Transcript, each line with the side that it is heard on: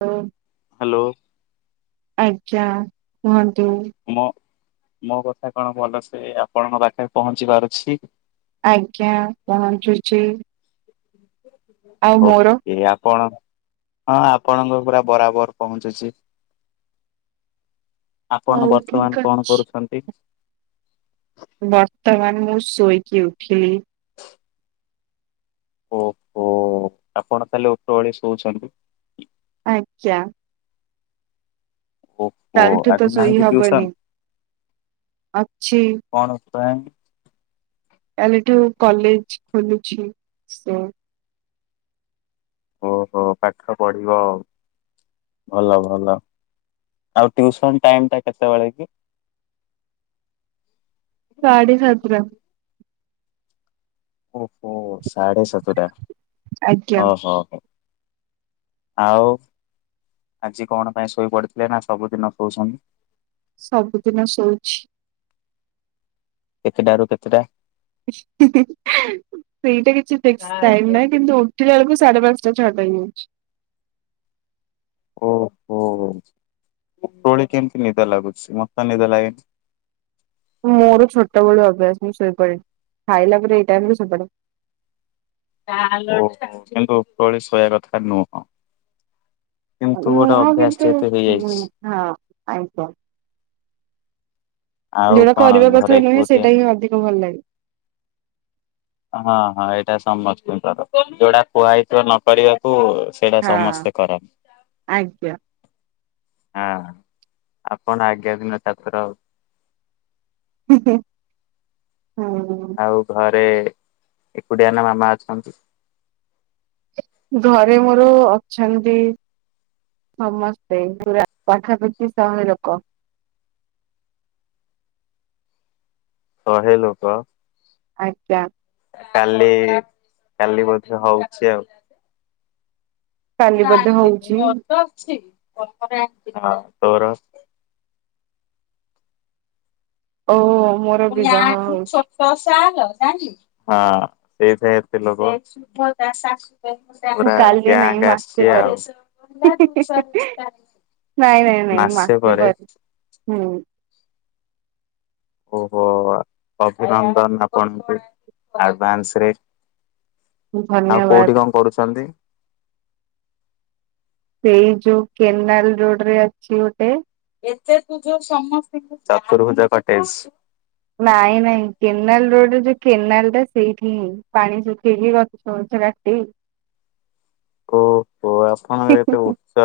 right: ହଁ।
left: ହାଲୋ।
right: ଆଜ୍ଞା କୁହନ୍ତୁ।
left: ମୋ-ମୋ କଥା କଣ ଭଲସେ ଆପଣଙ୍କ ପାଖେରେ ପହଞ୍ଚିି ପାରୁଛି?
right: ଆଜ୍ଞା ପହଞ୍ଚୁଚି।
left: ଓକେ ଆପଣ ହଁ ଆପଣଙ୍କର ପୁରା ବରାବର୍ ପହଞ୍ଚୁଚି। ଆପଣ
right: ହଉ
left: ବର୍ତ୍ତମାନ୍
right: ଠିକ
left: କଣ
right: ଅଛି
left: କରୁଛନ୍ତି?
right: ବର୍ତ୍ତମାନ୍ ମୁଁ ଶୋଇକି ଉଠିଲି।
left: ଓହୋ ଆପଣ ତାହେଲେ ଉପ୍ରଓଳି ଶୋଉଛନ୍ତି?
right: ଆଜ୍ଞା
left: ଓହୋ
right: କାଲିଠୁ ତ
left: ଆଜି ନାହିଁ
right: ଶୋଇ
left: କି
right: ହବନି
left: ଟିଉସନ,
right: ଅଛି
left: କଣ [unintelligible]
right: କାଲିଠୁ କଲେଜ ଖୋଲୁଛି। ସେ
left: ଓହୋ ପାଠ ପଢିବ ଆଉ। ଭଲ ଭଲ ଆଉ ଟୁସନ ଟାଇମ ଟା କେତେବେଳେ କି?
right: ସାଢେ ସାତଟା
left: ଓହୋ ସା଼େଢ଼େ ସାତଟା
right: ଆଜ୍ଞା
left: ହଟା ହ ହ। ଆଉ ଆଜି କଣ ପାଇଁ ଶୋଇପଡିଥିଲେ ନା ସବୁଦିନ ଶୋଇଛନ୍ତି?
right: ସବୁଦିନ ଶୋଉଛି।
left: କେତେଟା ରୁ କେତେଟା?
right: ସେଇଟା କିଛି [unintelligible] କିନ୍ତୁ ଉଠିଲା ବେଳକୁ ସାଢେ ପାଞ୍ଚଟା ଛଅଟା ହେ ଯାଉଛି।
left: ଓହୋ ଓପରାବଳି କେମିତି ନିଦ ଲାଗୁଛି ମତେ ନିଦ ଲାଗେନି?
right: ମୋର ଛୋଟବେଳୁ ଅଭ୍ୟାସ ମୁଁ ସୋଇପଡ଼େ ଖାଇଲା ପରେ ଏଇ ଟାଇମ ରୁ ସୋଇପଡ଼େ।
left: ଓ କିନ୍ତୁ ଉପଳି ଶୋଇବା କଥା ନୁହଁ। କିନ୍ତୁ ଗୋଟେ
right: ନୁହଁ
left: ଅଭ୍ୟାସ
right: କିନ୍ତୁ
left: ଯେହେତୁ
right: ହଁ
left: ହେଇଯାଇଛି
right: ହଁ ଆତ
left: ଆଉ
right: ଯୋଉଟା
left: କଣ
right: କରିବା
left: ଘରେ
right: କଥା ନୁହେଁ
left: କଉଠି
right: ସେଇଟା ହିଁ ଅଧିକ ଭଲ ଲାଗେ।
left: ହଁ ହଁ ଏଇଟା ସମସ୍ତଙ୍କର ଯୋଉଟା କୁହାଯଇଥିବ ନ କପାରିବାକୂ ସେଇଟା
right: ହଁ
left: ସମସ୍ତେ କରନ୍ତି।
right: ଆଜ୍ଞା
left: ହଁ ଆପଣ ଆଜ୍ଞା ଦିନ ଛାତ୍ର।
right: ହଁ
left: ଆଉ ଘରେ ଏକୁଦିଆ ନା ମାମା ଅଛନ୍ତି?
right: ଘରେ ମୋର ଅଛନ୍ତି ସମସ୍ତେ ପୁରା ପାଖାପାଖୀ ଶହେ ଲୋକ।
left: ଶହେ ଲୋକ
right: ଆଜ୍ଞ୍ୟା
left: କାଲି କାଲି ବୋଧେ ହଉଛି ଆଉ।
right: କାଲି ବୋଧେ
left: ନାଇଁ
right: ହଉଛି।
left: ମୁଁ ମର ତ ଅଛି
right: ଓ ହୋ ମୋ
left: [unintelligible] [unintelligible] ସେଇ [unintelligible] ପୁରା
right: ମୁଁ କାଲି ନାଇଁ
left: ଗ୍ୟାଙ୍ଗ
right: ମାସେ ପରେ।
left: ଆସିଛି ଆଉ।
right: ନାଇଁ ନାଇଁ ନାଇଁ
left: ମାସେ
right: [unintelligible]
left: ପରେ
right: ବରି ହୁଁ
left: ଓହୋ ଅଭିନନ୍ଦନ ଆପଣଙ୍କୁ ଆଡଭାନ୍ସ ରେ ଆଉ
right: ଧନ୍ୟବାଦ
left: କୋଉଠି କଣ କରୁଛନ୍ତି?
right: ସେଇ ଯୋଉ କେନାଲ ରୋଡ ରେ ଅଛି ଗୋଟେ
left: ଚତୁର୍ଭୁଜ କଟେଜ
right: ନାଇଁ ନାଇଁ କେନାଲ ରୋଡରେ ଯୋଉ କେନାଲ ଟା ସେଇଠି ହିଁ ପାଣି ଶୁଖେଇକି ଗଛ ସମଛ କାଟି
left: ହ ଓ ଓୋ ଆପଣଙ୍କର ଏତେ ଉଚ୍ଚ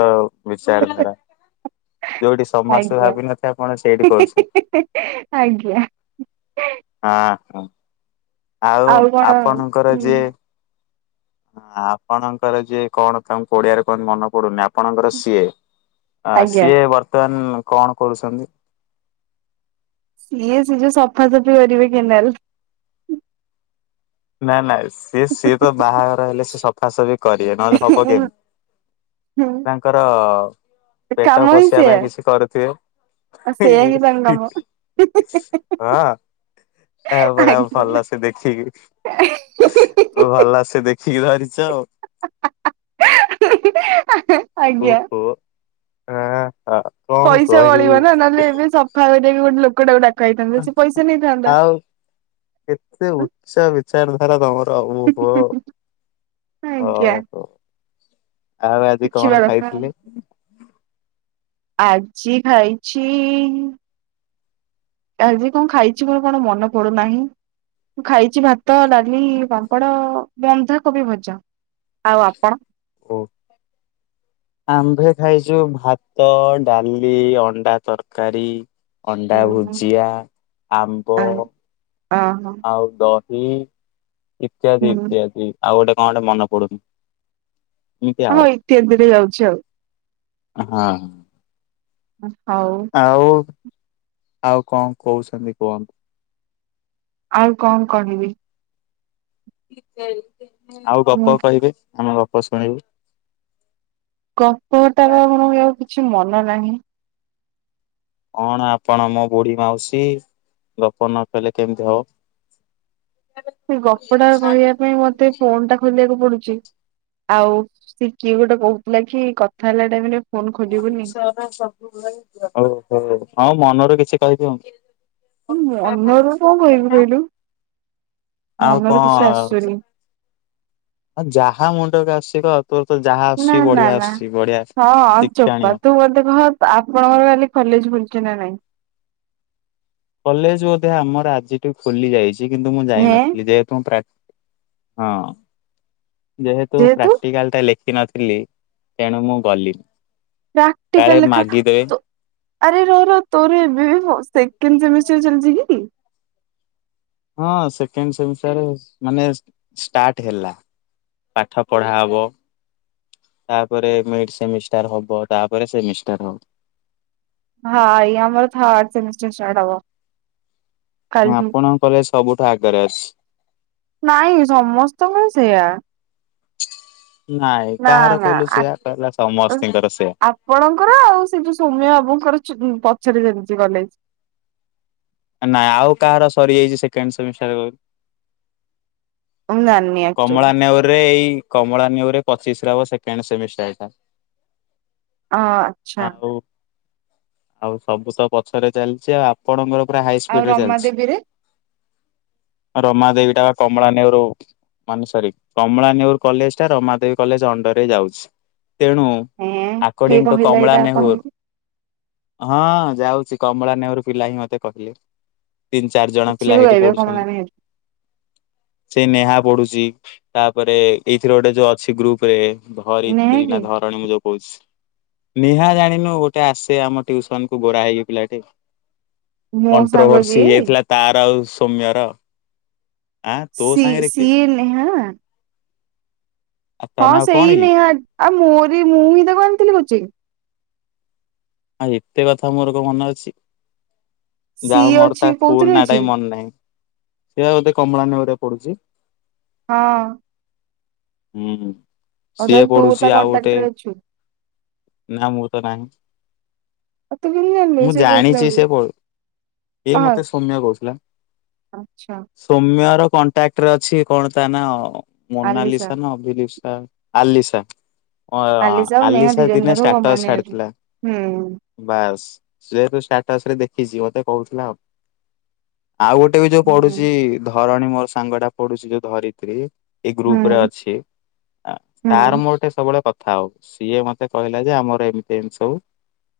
left: ବିଚାରଧାରା ଯୋଉଠି ସମାସ
right: ଆଜ୍ଞା
left: ଭାବିନଥା ଆପଣ ସେଇଠି କରୁଛୁ
right: ଆଜ୍ଞା
left: ହଁ ହଁ ଆଉ ଆପଣଙ୍କର
right: ହୁଁ,
left: ଯିଏ ଆପଣଙ୍କର ଯିଏ କଣ ତାଙ୍କୁ ଓଡିଆରେ କହନ୍ତି ମନ ପଡୁନି ଆପଣଙ୍କର ସିଏ ଆ
right: ଆଜ୍ଞା
left: ସିଏ ବର୍ତ୍ତମାନ କଣ କରୁଛନ୍ତି?
right: ସିଏ ସେ ଯୋଉ ସଫାସଫି କରିବେ କେନାଲ।
left: ନାଇ [unintelligible] ସି ସିଏ ତ ବାହାଘର ହେଲେ ସି ସଫାସଫି କରିବେ ନହେଲେ ହବ କେମିତି? ତାଙ୍କର ପେଟ
right: କାମ ହିଁ
left: ପୋଷିବା
right: ସେୟା
left: ପାଇଁ କିଛି କରିଥିବେ?
right: ଆଉ ସେୟା ହିଁ ତାଙ୍କ କାମ
left: ହଁ ଏହାପରେ ଆଉ
right: ଆଜ୍ଞା
left: ଭଲ ସେ ଦେଖିକି ଭଲ ସେ ଦେଖିକି ଧରିଛ ଆଉ।
right: ଆଜ୍ଞା
left: ଓହୋ ହ ହ।
right: ପଇସା ବଳିବ ନା ନହେଲେ ଏବେ ସଫା କରିବା ଗୋଟେ ଲୋକଟାକୁ ଡାକ ହେଇଥାନ୍ତା ସେ ପଇସା ନେଇଥାନ୍ତା।
left: ଆଉ କେତେ ଉଚ୍ଚ ବିଚାରଧାରା ତମର ଓହୋ।
right: ଁ ଆଜ୍ଞା।
left: ଆଉ ଆଜି
right: ଦେଖିବା
left: କଣ
right: କଥା
left: ଖାଇଥିଲି?
right: ଆଜି ଖାାଇଛି। ଆଜି କଣ ଖାଇଛି ମୋର କଣ ମନେ ପଡୁନାହିଁ ମୁଁ ଖାଇଛି ଭାତ। ତ ଲଡାଲି ବାଙ୍କଡ ବନ୍ଧାକୋବି ଭଜ ଆଉ ଆପଣ।
left: ଓ ଆମ୍ଭେ ଖାଇଛୁ ଭାତ ଡାଲି ଅଣ୍ଡା ତରକାରୀ ଅଣ୍ଡା
right: ହୁଁ ହୁଁ
left: ଭୁଜିଆ ଆମ୍ବ।
right: ଓ ହୋ।
left: ଆଉ ଦହି ଇତ୍ୟାଦି
right: ହୁଁ
left: ଇତ୍ୟାଦି ଆଉ ଗୋଟେ କଣ ଗୋଟେ ମନେ ପଡୁନ।
right: ହଁ ଇତ୍ୟାଦିରେ ଯାଉଛି ଆଉ।
left: ହଁ।
right: ହଉ।
left: ଆଉ ଆଉ କଣ କହୁଛନ୍ତି କୁହନ୍ତୁ।
right: ଆଉ କଣ କରହିବି?
left: ଆଉ
right: ମୁଁ
left: ଗପ କହିବେ ଆମେ ଗପ ଶୁଣିବୁ।
right: ଗପଟାର ଆଣଉ କିଛି ମନ ନାହିଁ।
left: କଣ ଆପଣ ମୋ ବୁଢୀ ମାଉସୀ ଗପ ନ କଲେ କେମିତି ହବ।
right: ସେ ଗପ ଟା କହିବା ପାଇଁ ମତେ ଫୋନ୍ ଟା ଖୋଲିବାକୁ ପଡୁଛି। ଆଉ ସ କିଏ ଗୋଟେ କହୁଥିଲା କି କଥା ହେଲା ଟାଇମରେ। ଫୋନ
left: [unintelligible]
right: ଖୋଲିବୁନି।
left: ଓହୋ ଆଉ ମନ ର କିଛି କହିଦିଅ।
right: ହଁ ଅନ୍ୟ ଦ କକ କିଲୁ।
left: ଆଉ କଣ?
right: ଆସୁନି।
left: ଯାହା ମୁଣ୍ଡକ ଆସ କ ତୋର ତ ଯାହା
right: ନା
left: ଆସୁି
right: ନା
left: ବଢିଆ
right: ନା
left: ଆସୁଛି ବଢିଆସ।
right: ହଁ ଚୋପା ତୁ ବୋତେ କହ ଆପଣଙ୍କର କାଲି କଲେଜ ଖୁଲଛ ନା ନାଇଁ।
left: କଲେଜ ବୋଧେ ଆମର ଆଜିଠୁ ଖୋଲି ଯାଇଛି କିନ୍ତୁ ମୁଁ
right: ହେଁ
left: ଯାଇନଥିଲି ଯେହତୁ ହଁ ଯେହେତୁ ପ୍ରାକ୍ଟିକାଲ ଟା ଲେଖିନଥିଲି। ତେଣୁ ମୁଁ ଗଲି।
right: ପ୍ରାକ୍ଟିକଲ ଲେଖା ତ ଆରେ ରହନ ତୋର ଏବେ ସେକଣ୍ଡ ସେମିଷ୍ଟର ଚାଲିଛି କି?
left: ହଁ ସେେଣ୍ଡ ମାନେ ଷ୍ଟଟ ହେଲା। ପାଠ ପଢା ହବ। ତାପରେ ମି ସେମିଷ୍ଟାର ହବ ତାପରେ ସେମିଷ୍ଟାର ହବ।
right: ହଁ ଇ ଆମର ଥମଷ୍ଟରାର୍ ହବ। କାଲିଠୁ
left: ଆପଣଙ୍କ କଲେଜ ସବୁଠୁ ଆଗରେ ଅଛି।
right: ନାଇଁ ସମସ୍ତଙ୍କର ସେୟା।
left: ନାଇଁ
right: ନା
left: କାହାର
right: ନା
left: କହିଲୁ ସେଆା କହିଲା ସମସ୍ତିଙ୍କର ସେୟା।
right: ଆପଣଙ୍କର ଆଉ ସେ ଯୋଉ ସୌମୟ ବାବୁଙ୍କର ପଛରେ ଯେମିତି ଗଲେ
left: ନାଇଁ ଆଉ କାହାର ସରିଯାଇଛି ସେକେଣ୍ଡ ସେମିଷ୍ଟାର।
right: [unintelligible]
left: କମଳା ନେର ରେ ଏଇ କମଳା ନେଉରେ ପଚିଶ ରବ ସେକେଣ୍ଡ ସେମିଷ୍ଟଟା।
right: ଅ ଆଚ୍ଛା
left: ଆଉ ଆଉ ସବୁ ତ ପଛରେ ଚାଲିଛି ଆଉ। ପଡଙ୍ଗର ପୁରା ହାଇ
right: ଆଉ
left: ସ୍ପିଡ ରେ
right: ରମା
left: ଚାଲିଛି।
right: ଦେବୀରେ?
left: ରମା ଦେବୀ ଟା ବା କମଳାନେରୁ ମାନେ ସରି କମଳାାନେର କଲେଜ ଟା ରମାଦେବୀ କଲେଜ ଅଣ୍ଡର ଯାଉଛି ତେଣୁ।
right: ହେଁ କିଏ
left: ଆକୋର୍ଡିଂ ଟୁ
right: କହିଲା
left: କମଳା
right: ଏଇଟା
left: ନେହୁର
right: ଆପଣଙ୍କୁ
left: ହଁ ଯାଉଛି କମଳା ନେହେରୁ ପିଲା ହିଁ ମତେ କହିଲେ। ତିନି ଚାରି ଜଣ
right: କିଛି
left: ପିଲା
right: ବି
left: ହେଇଠି
right: କହିବେ କମଳା
left: ପଢୁଛନ୍ତି।
right: ନେହେରୁ।
left: ସେ ନେହା ପଢୁଛି ତାପରେ ଏଇଥିରେ ଗୋଟେ ଯୋଉ ଅଛି ଗ୍ରୁପ ରେ
right: ନୁହେଁ
left: ଧରିତ୍ରୀ
right: କି
left: ନା ଧରଣୀ ମୁଁ ଯୋଉ କହୁଛି ନିହା ଜାଣିନୁ ଗୋଟେ ଆସେ ଆମ ଟିୁସନ କୁ ଗୋରା ହେଇକି ପିଲାଟିେ
right: ମୋ ସାଙ୍ଗ
left: କଣ୍ଟ୍ରୋଭର୍ସି
right: ଯିଏ
left: ହେଇଯାଇଥିଲା ତାର ଆଉ ସୌମ୍ୟର ଆଁ ତୋ
right: ସି
left: ସାଙ୍ଗରେ କିଏ
right: ସିଏଲେ ହଁ
left: ଆଉ ତା
right: ହଁ
left: ନାଁ କଣ
right: ସେଇ
left: କି
right: ନିହା ଆଉ ମୋରି ମୁଁ ହିଁ ତାକୁ ଆଣିଥିଲି କହୁଚ
left: ଆଁ ଏତେ କଥା ମୋର କ ମନେ ଅଛି ଯାହାଉ
right: ସିଏ
left: ମୋର ତା
right: ଅଛି
left: ଫୁଲ
right: କୋଉଥିରେ
left: ନାଟା
right: ଅଛି
left: ହ ମନେ ନାହିଁ ସେିଉ ଏୋଧେ କମଳା ନଆ ପଡୁଛି
right: ହଁ
left: ହୁଁ
right: ଆଉ
left: ସିଏ
right: ତାହେଲେ ତୁ ତା
left: ପଢୁଛି ଆଉ ଗୋଟେ
right: କଣ୍ଟାକ୍ଟରେ ଅଛୁ।
left: ନା ମୁଁ ତ ନାହିଁ
right: ବି
left: ମୁଁ ଜାଣିଛି ସେ ଏ ମତେ ସୌମ୍ୟ କହୁଥିଲା
right: ଆଚଛା
left: ସୌମ୍ୟ ର କଣ୍ଟାକ୍ଟରେ ଅଛି କଣ ତା ନା ମୋନାଲି
right: ଆଲିସା
left: ସ ନା ଅଭିଲିପ ସା ଆଲିସା
right: ଆଉ ନେହା ଦି
left: ଆଲିସା
right: ଜଣ
left: ଦିନେ
right: ଯାକ
left: ଷ୍ଟାଟର
right: ଗମଳାନେହେରୁ।
left: ଛାଡିଥିଲା
right: ହୁଁ
left: ବାସ୍ ସେେତୁ ଷ୍ଟାଟସ ରେ ଦେଖିଛି ମତେ କହୁଥିଲା ଆଉ ଆଉ ଗୋଟେ ବି ଯୋଉ
right: ହୁଁ
left: ପଡୁଛି ଧରଣୀ ମୋର ସାଙ୍ଗ ଟା ପଡୁଛି ଯୋଉ ଧରି ଏଇ ଗ୍ରୁପ ରେ
right: ହୁଁ
left: ଅଛି
right: ହୁଁ।
left: ତାର ମୋ ଗଟେ ସବୁବେଳେ କଥା ଥାଉ ସିଏ ମତେ କହିଲା ଯେ ଆମର ଏମିତି ଏମିଷୁ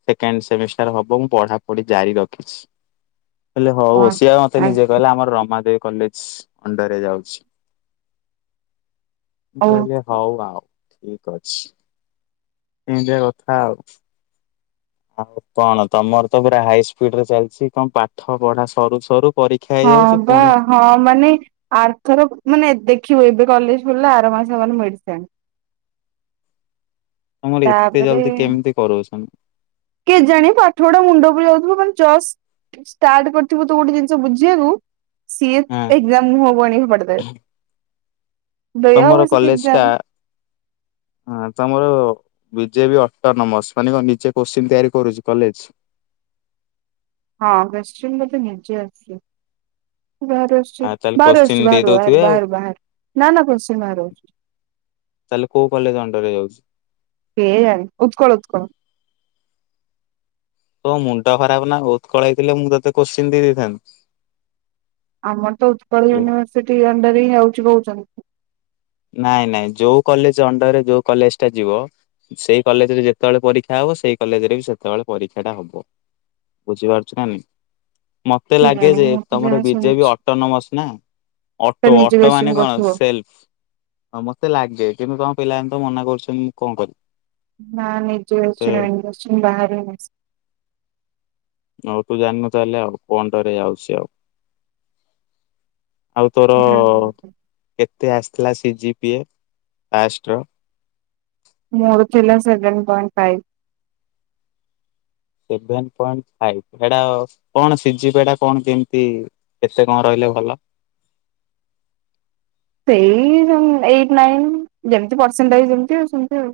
left: ସେକେଣ୍ଡ ସେମିଷ୍ଟାର ହବ ମୁ ପଢାପଢି ଜାରି ରଖିଛି ହେଲେ ହଉ ସିେ ମତେ ନିଜେ କହିଲେ ଆମର ରମାଦେବୀ କଲେଜ ଅଣ୍ଡରରେ ଯାଉଛି
right: ଓ
left: ବହିଲେ ହଉ ଆଉ ଠିକ ଅଛି ଏମତିଆ କଥା ଆଉ ଆଉ କଣ ତମର ତ ପୁରା ହାଇ ସ୍ପିଡ ରେ ଚାଲିଛି କଣ ପାଠ ପଢା ସରୁ ସରୁ ପରୀକ୍ଷା
right: ହଁ
left: ହେଇଯାଉଛି
right: ବା
left: ପୁଣି
right: ହଁ ମାନେ ଆର୍ଥର ମାନେ ଦେଖିବୁ ଏବେ କଲେଜ ପଡିଲେ ଆର ମାସ ହେ ମେଡିସନ୍
left: ତମର ଏତେ ଜଲ୍ଦି
right: ତାପରେ
left: କେମିତି କରାଉଛନ୍ତିନ
right: କେଜାଣି ପାଠ ଗୁଡା ମୁଣ୍ଡ ପ ଯାଉଥିବ ମାନେ ଚ ଷ୍ଟାର୍ଟ କରିଥିବୁ ତୁ ଗୋଟେ ଜିନିଷ ବୁଝିବାକୁ ସିଏ
left: ହୁଁ
right: ଏଜାମ ମୁ ହବଣ ପଡଥା ଦୟା
left: ତମର
right: ହଉଛି କି
left: କଲେଜ ଟା
right: ଏଜାମ
left: ହଁ ତମର ବିଜେ ବି ଅଟର ନମର୍ସ ମାନେ କ ନିଜେ କୋଶ୍ଚିନ୍ ତିଆରି କରୁଛି କଲେଜ
right: ହଁ ବେଷ୍ଟ୍ର ମ ନିଜ ଆଛି ବାହାରାରୁ ଅଛି
left: ଆଉ ତାହେଲେ କୋଶ୍ଚିନ୍ ଦେଇ
right: ବାହାର ବାହହାର
left: ଦଉଥିବେ ଆଉ
right: ବାହାର ବାହାର ନାାନ କୋଶନ ବାହାର ଅଛି
left: ତାହେଲେ କୋଉ କଲେଜ ଅଣ୍ଡରେ ଯାଉଛି
right: ହଆାରି ଉତ୍କଳ ଉକଳ
left: ତୋ ମୁଣ୍ଡ ଖରାପ ନା ଉତ୍କଳ ହେଇଥିଲେ ମୁଁ ତତେ କୋଶ୍ଚିନ୍ ଦେଇଥାନ୍ତନ୍ତି
right: ଆମର ତ ଉତ୍କଳ ୟୁନିଭର୍ସିଟି ଅଣ୍ଡର ହିଁ ଯାଉଛି କହୁଛନ୍ତି
left: ନାଇଁ ନାଇଁ ଯୋଉ କଲେଜ ଅଣ୍ଡରରେ ଯୋଉ କଲେଜ ଟା ଯିବ ସେଇ କଲେଜ ରେ ଯେତେବେଳେ ପରୀକ୍ଷା ହବ ସେଇ କଲେଜ ରେ ବି ସେତେବେଳେ ପରୀକ୍ଷା ଟା ହବ ବୁଝି ପାରୁଛୁଁ ମତେ ଲାଗେ
right: କେଜାଣି
left: ଯେ
right: ମୁଁ ତ
left: ତମର
right: ଯାହା
left: ବିଜେ ବି
right: ଶୁଣିଛି
left: ଅଟୋନୋମସ ନା
right: ତ
left: ଅଟୋ
right: ନିଜେ
left: ଅଟୋ
right: କୋଶ୍ଚିନ୍
left: ମାନେ କଣ
right: କରୁଥିବ
left: ସେଲ୍ ହଁ ମତେ ଲାଗେ କିନ୍ତୁ ତମ ପିଲାମାନେ ତ ମନା କରୁଛନ୍ତି ମୁଁ କଣ କଲିି
right: ନା ନଜ ଅଛିସ ବାହାରି ନାଇ
left: ହଉ ତୁ ଜାଣିନୁ ତାହେଲେ ଆଉ କଣ ଟରେ ଆାଉଛି ଆଉ ଆଉ ତୋର କେତେ ଆସିଥିଲା ସିଜି ପିଷ୍ଟ ର
right: ମୋର ଥିଲା seven point five.
left: Seven point five ଏଟା କଣ ସିଝିବ ଏଟା କଣ କେମିତି? କେତେ କଣ ରହିଲେ ଭଲ?
right: ସେଇ ଏଇଟ ନାଇନ ଯେମତି ପରସେଣ୍ଟଇଜ ଜେମିତି ସେମିତି ଆଉ।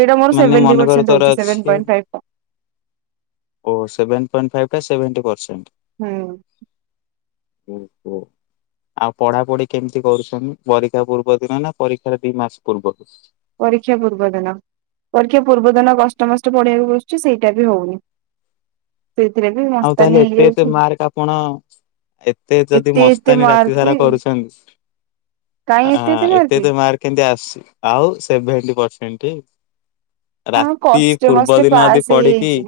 right: ଏଇଟା ମୋର
left: ମାନେ
right: ସେଭେଟି
left: ମନେକର
right: ପରସଣ୍ଟ
left: ତୋର
right: ହଉଛି ସେଭନ
left: ଅଛି
right: ପଏଣ୍ଟ ଫାଇଭ।
left: ଓ ସେଭେନ ପଏଣ୍ଟ ଫାଇଭ ଟା ସେଭେଣ୍ଟୀ ପର୍ଷେଣ୍ଟ।
right: ହୁଁ।
left: ହୁଁ କୁହନ୍ତୁ? ଆଉ ପଢା ପଢି କେମିତି କରୁଛନ୍ତି ପରୀକ୍ଷା ପୂର୍ବ ଦିନ ନା ପରୀକ୍ଷାରେ ଦି ମାସ ପୂର୍ବରୁ?
right: ପରୀକ୍ଷା ପୂର୍ବଦିନ। ପରୀକ୍ଷା ପୂର୍ବ ଦିନ କଷ୍ଟମଷ୍ଟ ପଢେଇିବାକୁ ବସୁଛି ସେଇଟା ବି ହଉନି। ସେଇଥିରେ ବି
left: ଆଉ
right: ମସ୍ତାନୀ
left: ତାହେଲେ ଏତେ ଏତେ
right: ହେଇଯାଉଛି।
left: ମାର୍କ ଆପଣ ଏତେ ଯଦି
right: ଏତେ
left: ମସ୍ତାନୀ
right: ମାର୍କ
left: ରାତି
right: କି
left: ସାରା କରୁଛନ୍ତି ଆ ଏତେ ତ ମାର୍କ କେମତି ଆସିଛି ଆଉ ସେଭେଣ୍ଟି ପରସେଣ୍ଟ।
right: ହଁ
left: ରାତି
right: କଷ୍ଟେ
left: ପୂର୍ବ
right: ମଷ୍ଟେ
left: ଦିନ
right: ପାସ୍
left: ଯଦି ପଡିକି
right: ହେଇଯାଇଛି।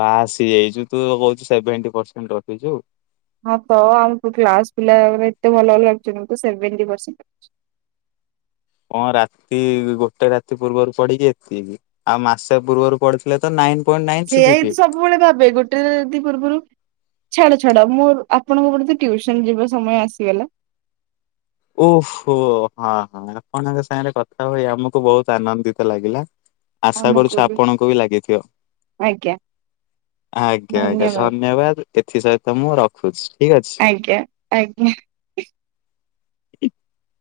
left: ପାସ୍ ହେଇଯାଇଛୁ ତୁ କହୁଛୁ ସେଭେଣ୍ଟି ପରସେଣ୍ଟ ରଖିଛୁ।
right: ହଁ ତ ଆମ କ୍ଲାସ ପିଲା ଏତେ ଭଲ ଭଲ ରଖିଛନ୍ତି, ମୁ ତ ସେଭେଣ୍ଟୀ ପର୍ସେଣ୍ଟ ରଖିଛି।
left: କଣ ରାତି ଗୋଟେ ରାତି ପୂର୍ବରୁ ପଡିିକି ଏତିକି ଆଉ ମାସେ ପୂର୍ବରୁ ପଡି ତ ନାଇନ ପଏଣ୍ଟ ନାଇନ ସି
right: ସେଇଆ ହିଁ
left: ଜିପି।
right: ସବୁବେଳେ ଭାବେ ଗୋଟେ ରାତି ପୂର୍ବରୁ ଛାଡ ଛାଡ ମୋର ଆପଣଙ୍କ ଗଟ ତ ଟଟିୁସନ ଯିବା ସମୟ ଆସିଗଲା।
left: ଓହୋ ହଁ ହଁ ଆପଣଙ୍କ ସାଙ୍ଗରେ କଥା ହୋଇ ଆମକୁ ବହୁତ ଆନନ୍ଦିତ ଲାଗିଲା। ଆଶା କରୁଛୁ ଆପଣଙ୍କୁ ବି ଲାଗିଥିବ।
right: ଆଜ୍ଞା
left: ଆଜ୍ଞା ଆଜ୍ଞା ଧନ୍ୟବାଦ ଏଥି ସହିତ ମୁଁ ରଖୁଛି ଠିକ ଅଛି।
right: ଆଜ୍ଞା। ଆଜ୍ଞା।
left: [inaudible]